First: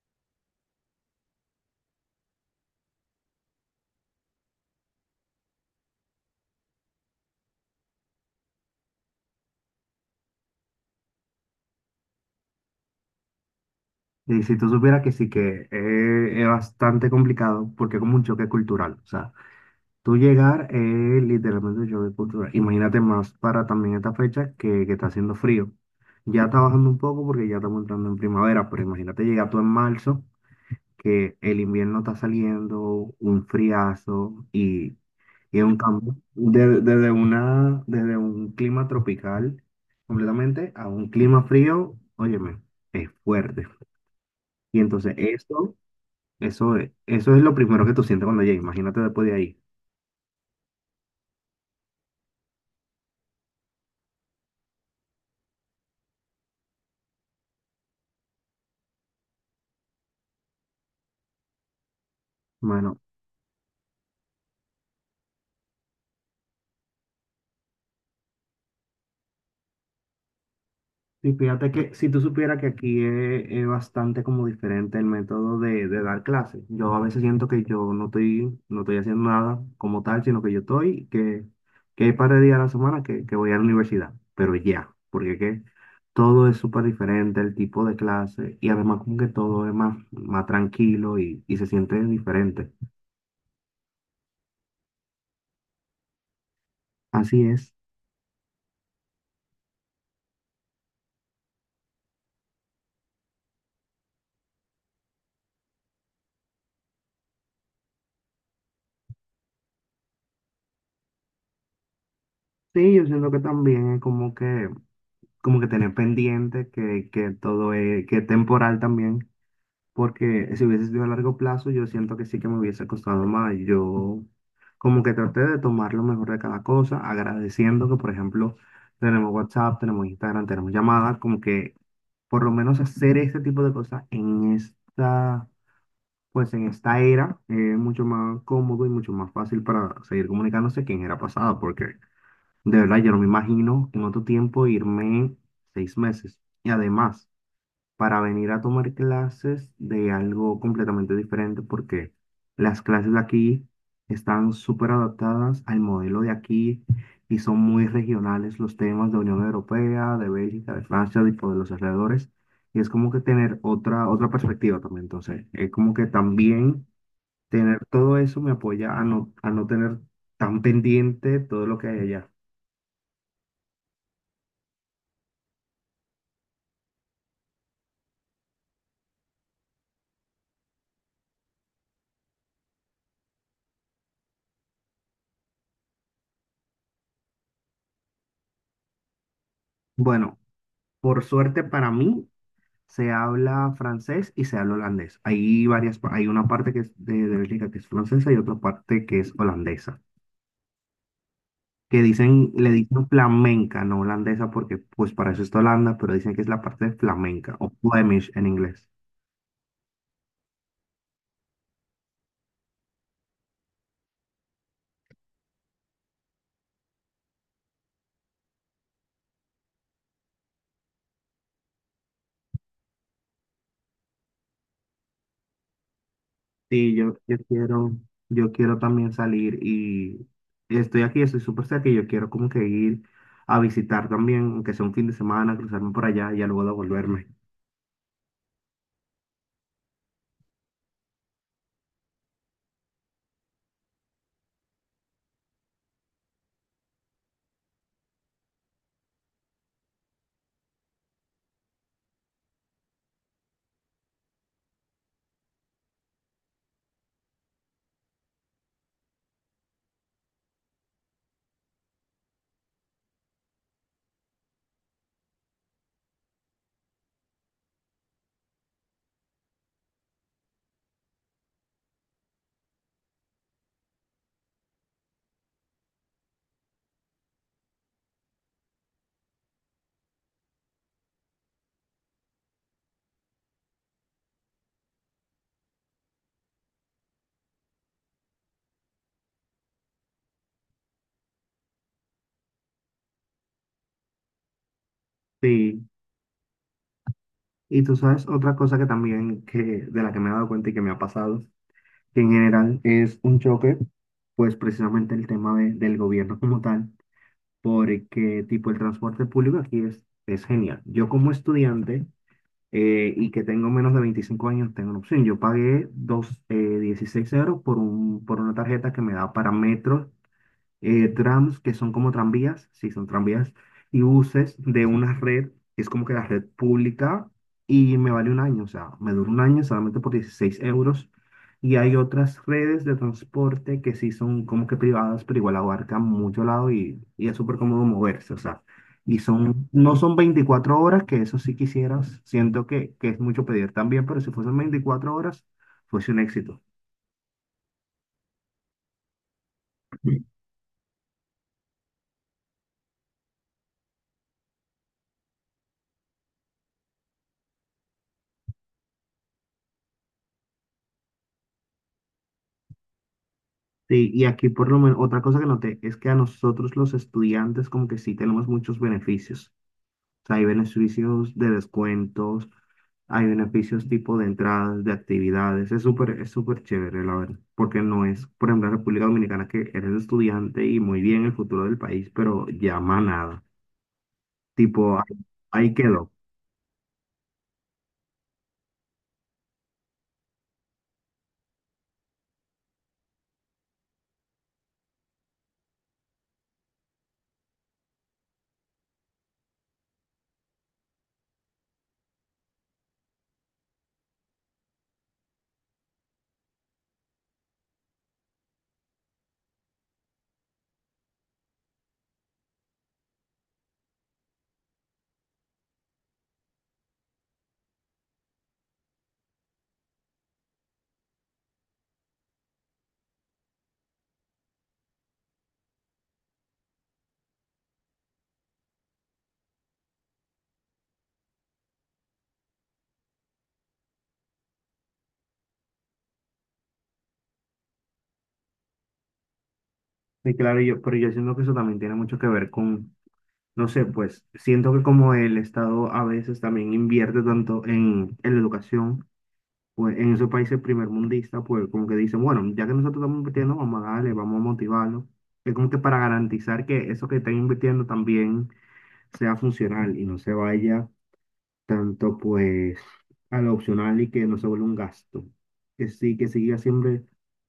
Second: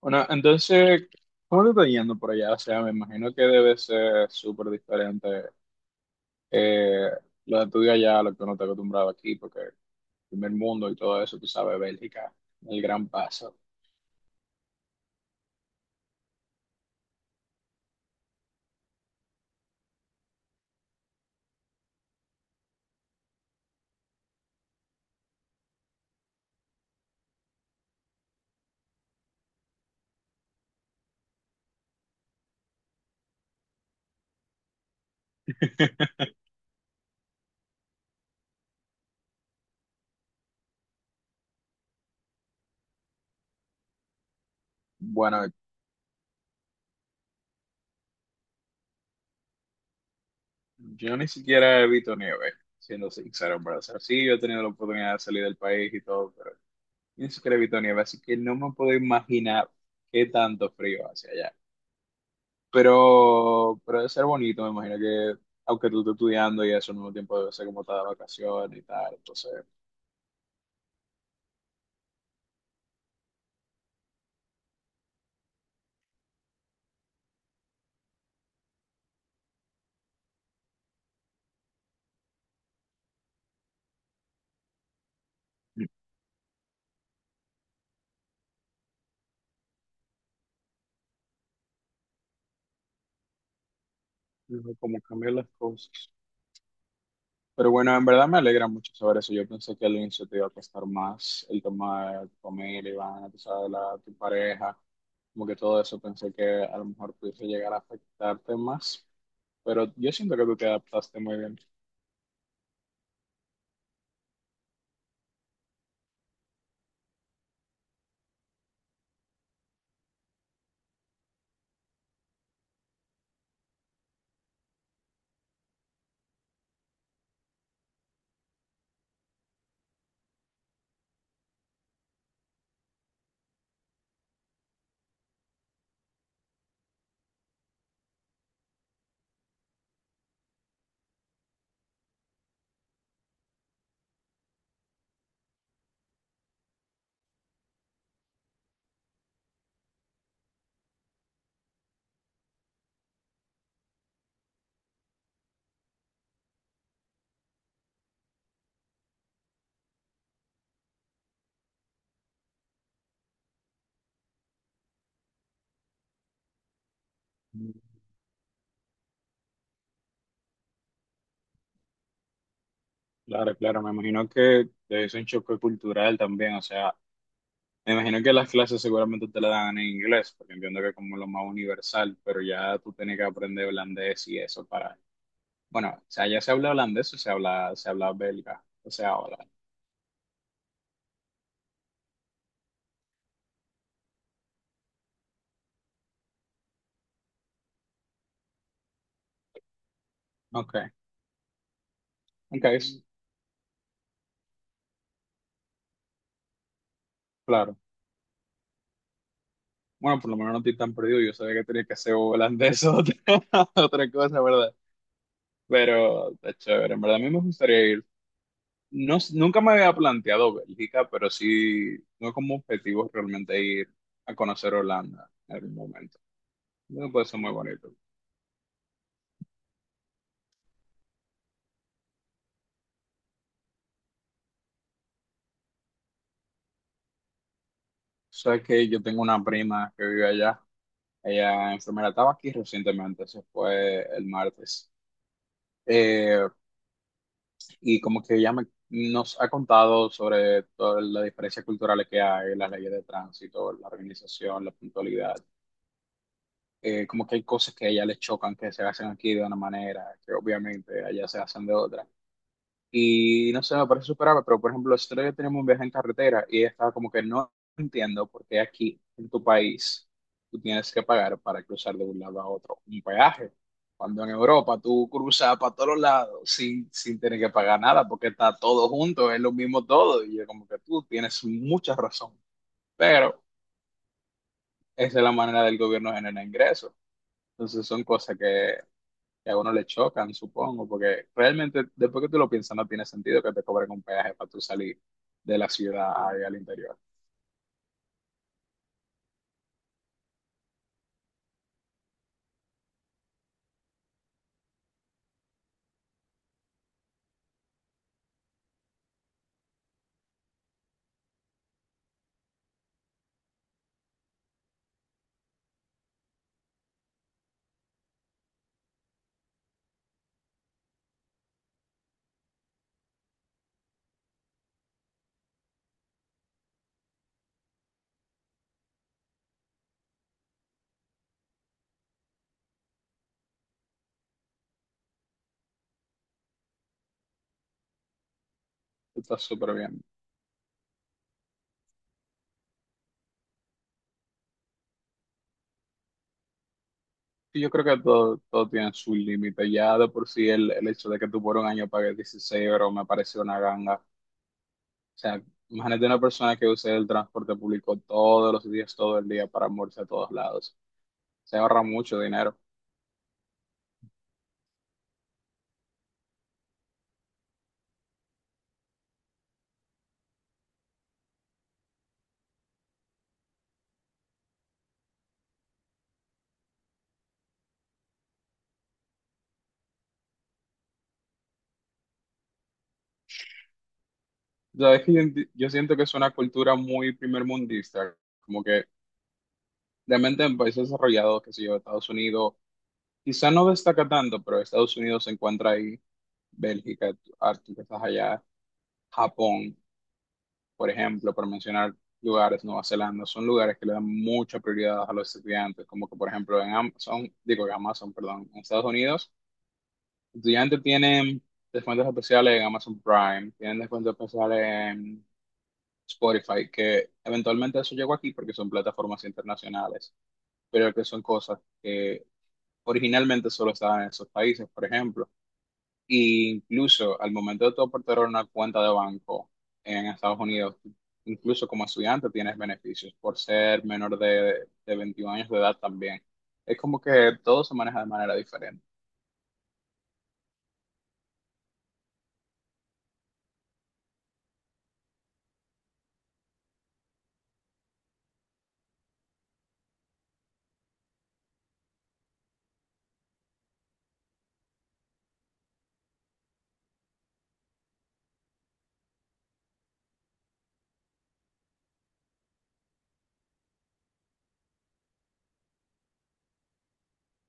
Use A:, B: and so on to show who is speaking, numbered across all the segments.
A: Bueno, entonces, ¿cómo te está yendo por allá? O sea, me imagino que debe ser súper diferente eh, lo de tu día allá, a lo que uno está acostumbrado aquí, porque el primer mundo y todo eso, tú sabes, Bélgica, el gran paso.
B: Y si tú supieras que sí, que es bastante complicado porque es como un choque cultural. O sea, tú llegar es literalmente un choque cultural. Imagínate más para también esta fecha que está haciendo frío. Ya está bajando un poco porque ya estamos entrando en primavera, pero imagínate llegar tú en marzo, que el invierno está saliendo, un friazo y es un cambio desde un clima tropical completamente a un clima frío, óyeme, es fuerte. Y entonces
A: Bueno,
B: esto. Eso es lo primero que tú sientes cuando llegas, imagínate después de ahí.
A: yo ni siquiera he visto nieve, siendo sincero, pero o sea, sí, yo he tenido la oportunidad de salir del país y todo, pero ni siquiera he visto nieve, así que no me puedo imaginar qué tanto frío hacia allá.
B: Bueno,
A: Pero debe ser bonito, me imagino que, aunque tú estés estudiando y eso, al mismo tiempo debe ser como estar de vacaciones y tal, entonces,
B: y fíjate que si tú supieras que aquí es bastante como diferente el método de dar clases. Yo a veces siento que yo no estoy haciendo nada como tal, sino que que hay par de días a la semana que voy a la universidad, pero ya, porque que todo es súper diferente, el tipo de clase, y además como que todo es más, más tranquilo y se siente diferente.
A: no, como cambiar las cosas.
B: Así
A: Pero
B: es.
A: bueno, en verdad me alegra mucho saber eso. Yo pensé que al inicio te iba a costar más el tema de tu familia, Iván, tú sabes, la, tu pareja, como que todo eso pensé que a lo mejor pudiese llegar a afectarte más, pero yo siento que tú te adaptaste muy bien.
B: Sí, yo siento que también es como que tener pendiente que todo es temporal también, porque si hubiese sido a largo plazo, yo siento que sí que me hubiese costado más. Yo como que traté de tomar lo mejor de cada cosa, agradeciendo que, por ejemplo, tenemos WhatsApp, tenemos Instagram, tenemos llamadas, como que por lo menos hacer este tipo de cosas en esta, pues en esta era, es mucho más cómodo y mucho más fácil para seguir comunicándose que en era pasada, porque de verdad, yo no me imagino en otro tiempo irme 6 meses. Y además, para venir a tomar clases de algo completamente diferente, porque las clases de aquí están súper adaptadas al modelo de aquí y son muy regionales los temas de Unión Europea, de Bélgica, de Francia, tipo de los alrededores. Y es como que tener otra, otra perspectiva también. Entonces, es como que también tener todo eso me apoya a no tener tan pendiente todo lo que hay allá.
A: Claro, claro, me imagino que es un choque cultural también, o sea, me imagino que las clases seguramente te la dan en inglés, porque entiendo que es como lo más universal, pero ya tú tienes que aprender holandés y eso para... Bueno, o sea, ya se habla holandés o se habla belga, o sea, hola.
B: Bueno. Por suerte para mí, se habla francés y se habla holandés. Hay hay una parte que es de Bélgica que es francesa y otra parte que es holandesa.
A: Ok,
B: Que dicen,
A: ok,
B: le dicen flamenca, no holandesa, porque pues para eso está Holanda, pero dicen que es la parte de flamenca o
A: claro.
B: Flemish en inglés.
A: Bueno, por lo menos no estoy tan perdido, yo sabía que tenía que ser holandés o otra, otra cosa, ¿verdad? Pero está chévere, en verdad a mí me gustaría ir. No, nunca me había planteado Bélgica, pero sí, no como objetivo realmente ir a conocer Holanda en algún momento.
B: Sí,
A: Creo que
B: yo,
A: puede
B: yo
A: ser muy bonito.
B: quiero, yo quiero también salir y estoy aquí, estoy súper cerca y yo quiero como que ir a visitar también, aunque sea un fin de semana, cruzarme por allá y ya luego devolverme.
A: Sabes que yo tengo una prima que vive allá. Ella enfermera estaba aquí recientemente, eso fue el martes. Eh, y como que nos ha contado sobre todas las diferencias culturales que hay, las leyes de tránsito, la organización, la puntualidad. Como que hay cosas que a ella le chocan que se hacen aquí de una manera, que obviamente allá se hacen de otra. Y no sé, me parece superable, pero por ejemplo, nosotros ya tenemos un viaje en carretera y ella estaba como que no entiendo por qué aquí en tu país tú tienes que pagar para cruzar de un lado a otro un peaje. Cuando en Europa tú cruzas para todos lados sin tener que pagar nada porque está todo junto, es lo mismo todo. Y yo como que tú tienes mucha razón, pero esa es la manera del gobierno generar ingresos. Entonces son cosas que a uno le chocan, supongo, porque realmente después que tú lo piensas no tiene sentido que te cobren un peaje para tú salir de la
B: Sí.
A: ciudad ahí al interior.
B: Y tú sabes, otra cosa de la que me he dado cuenta y que me ha pasado, que en general es un choque, pues precisamente el tema del gobierno como tal, porque tipo el transporte público aquí es genial. Yo como estudiante y que tengo menos de 25 años, tengo una opción. Yo pagué 16 euros por una tarjeta que me da para metro, trams, que son como tranvías, sí, son tranvías, y buses de una red, que es como que la red pública, y me vale un año, o sea, me dura un año solamente por 16 euros. Y hay otras redes de transporte que sí son como que privadas, pero igual abarcan mucho lado y es súper cómodo moverse, o sea,
A: Está súper
B: no
A: bien.
B: son 24 horas, que eso sí quisieras, siento que es mucho pedir también, pero si fuesen 24 horas, fuese un éxito.
A: Y yo creo que todo tiene su límite. Ya de por sí el hecho de que tú por un año pagues 16 euros me parece una ganga. O sea, imagínate una persona que use el transporte público todos los días, todo el día para moverse a todos lados. Se ahorra mucho dinero.
B: Sí, y aquí por lo menos otra cosa que noté es que a nosotros los estudiantes como que sí tenemos muchos beneficios. O sea, hay beneficios de descuentos, hay beneficios tipo de entradas, de actividades. Es súper chévere, la verdad. Porque no es, por ejemplo, en República Dominicana que eres estudiante y muy bien el futuro del país, pero llama nada. Tipo,
A: Sabes que
B: ahí,
A: yo
B: ahí
A: siento que
B: quedó.
A: es una cultura muy primermundista, como que realmente en países desarrollados, que sé yo, Estados Unidos, quizá no destaca tanto, pero Estados Unidos se encuentra ahí, Bélgica, tú que estás allá, Japón, por ejemplo, por mencionar lugares, Nueva Zelanda, son lugares que le dan mucha prioridad a los estudiantes, como que por ejemplo en Amazon, digo en Amazon, perdón, en Estados Unidos, estudiantes tienen descuentos especiales en Amazon Prime, tienen descuentos especiales en Spotify, que eventualmente eso llegó aquí porque son plataformas internacionales, pero que son cosas que originalmente solo estaban en esos países, por ejemplo. Y incluso al momento de tú aportar una cuenta de banco en Estados Unidos, incluso como estudiante tienes beneficios por ser menor de 21 años de edad también. Es como que todo se maneja de manera diferente.
B: Sí claro, pero yo siento que eso también tiene mucho que ver con, no sé, pues siento que como el Estado a veces también invierte tanto en la educación pues en esos países primermundistas, pues como que dicen, bueno, ya que nosotros estamos invirtiendo, vamos a darle, vamos a motivarlo. Es como que para garantizar que eso que están invirtiendo también sea funcional y no se vaya tanto pues a lo opcional y que no se vuelva un gasto. Que sí, que siga siempre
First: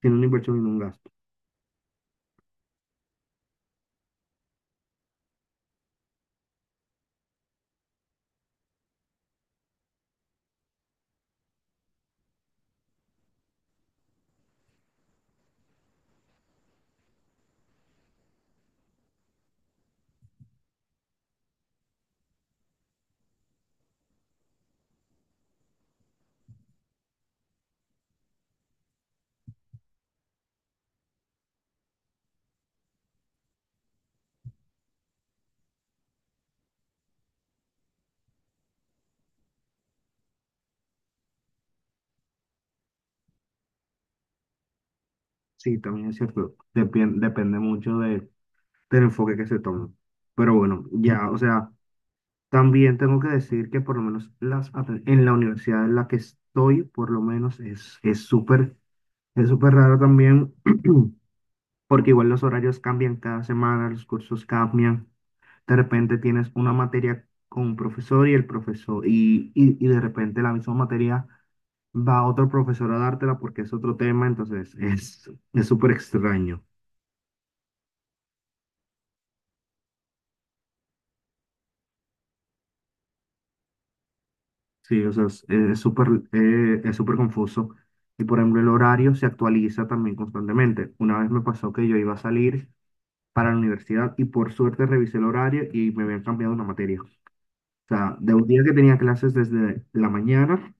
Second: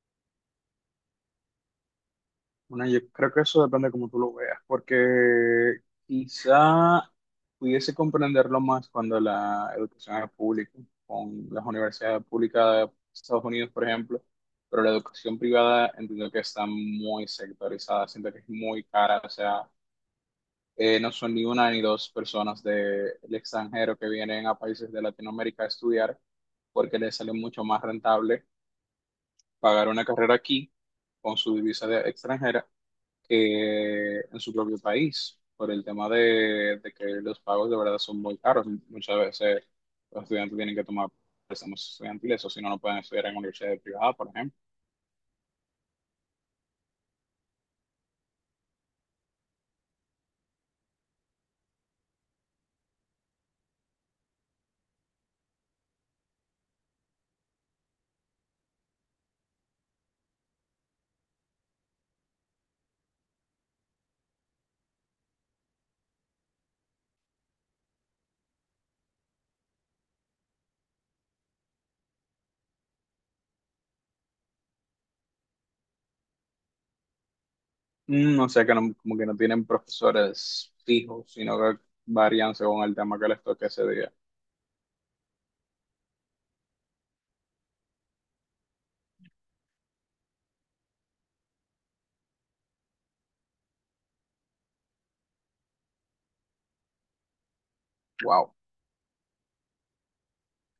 B: siendo una inversión y no un gasto.
A: Bueno, yo creo que eso depende de cómo tú lo veas, porque quizá pudiese comprenderlo más cuando la educación es pública, con las universidades públicas de Estados Unidos, por ejemplo, pero la educación privada entiendo que está muy sectorizada, siento que es muy cara, o sea, no son ni una ni dos personas del extranjero que vienen a países de Latinoamérica a estudiar, porque les sale mucho más rentable pagar una carrera aquí con su divisa de extranjera que en su propio país, por el tema de que los pagos de verdad son muy caros. Muchas veces los estudiantes tienen que tomar préstamos estudiantiles, o si no, no pueden estudiar en universidades privadas, por ejemplo.
B: Sí, también es cierto, depende mucho del enfoque que se tome. Pero bueno, ya, o sea. También tengo que decir que por lo menos en la universidad en la que estoy, por lo menos es súper raro también, porque igual los horarios cambian cada semana, los cursos cambian. De repente tienes una materia con un profesor y el profesor, y de repente la misma materia va otro profesor a dártela porque es otro tema, entonces es súper extraño.
A: Mm, o sea que como que no tienen profesores fijos, sino que varían según el tema que les toque ese día.
B: Sí, o sea, es súper confuso. Y por ejemplo, el horario se actualiza también constantemente. Una vez me pasó que yo iba a salir para la universidad y por suerte revisé el horario y me habían cambiado una materia. O sea, de un
A: Wow. O
B: día que tenía clases desde la mañana,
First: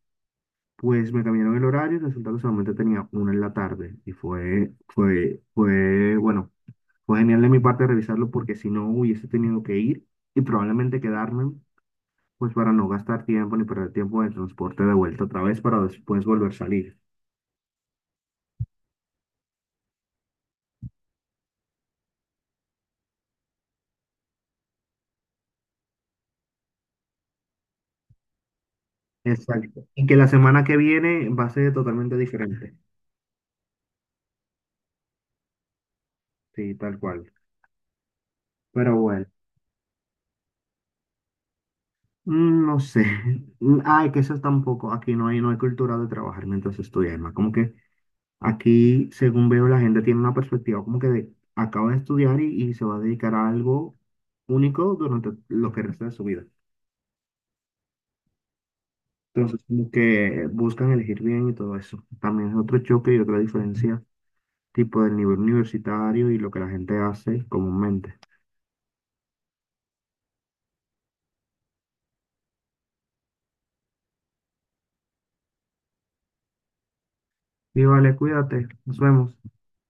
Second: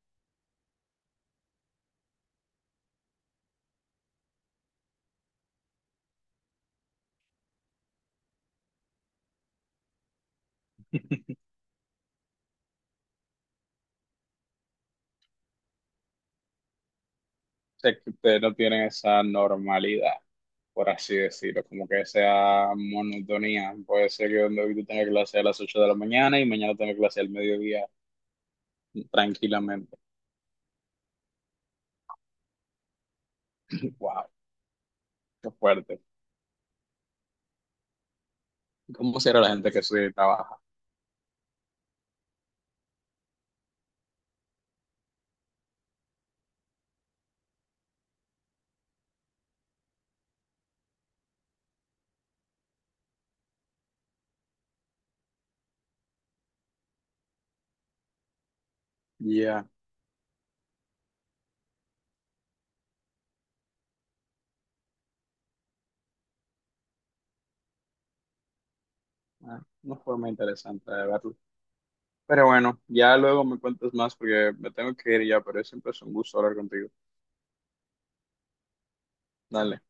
B: pues me cambiaron el horario y resulta que solamente tenía una en la tarde. Y bueno, fue genial de mi parte revisarlo porque si no hubiese tenido que ir y probablemente quedarme pues para no gastar tiempo ni perder tiempo de transporte de vuelta otra vez para después volver a salir.
A: sea que ustedes no tienen esa normalidad, por así decirlo, como que esa monotonía. Puede ser que donde hoy tú tengas clase a las 8 de la mañana y mañana tengas clase al mediodía
B: Exacto.
A: tranquilamente.
B: Y que la semana que viene va a ser totalmente diferente.
A: Wow, qué fuerte.
B: Sí, tal cual. Pero
A: ¿Cómo
B: bueno,
A: será la gente que estudia y trabaja?
B: no sé. Ay, que eso tampoco. Aquí no hay cultura de trabajar mientras estudia, Emma. Como que aquí, según veo, la gente tiene una perspectiva como que de, acaba de estudiar y se va a dedicar a algo único durante lo que resta de su vida. Entonces,
A: Ya,
B: como que buscan elegir bien y todo eso. También es otro choque y otra diferencia tipo del nivel universitario y lo que la gente hace comúnmente.
A: ah, una forma interesante de verlo. Pero bueno, ya luego me cuentas más porque me tengo que ir ya, pero siempre es un gusto hablar contigo.
B: Y vale, cuídate, nos vemos.
A: Dale.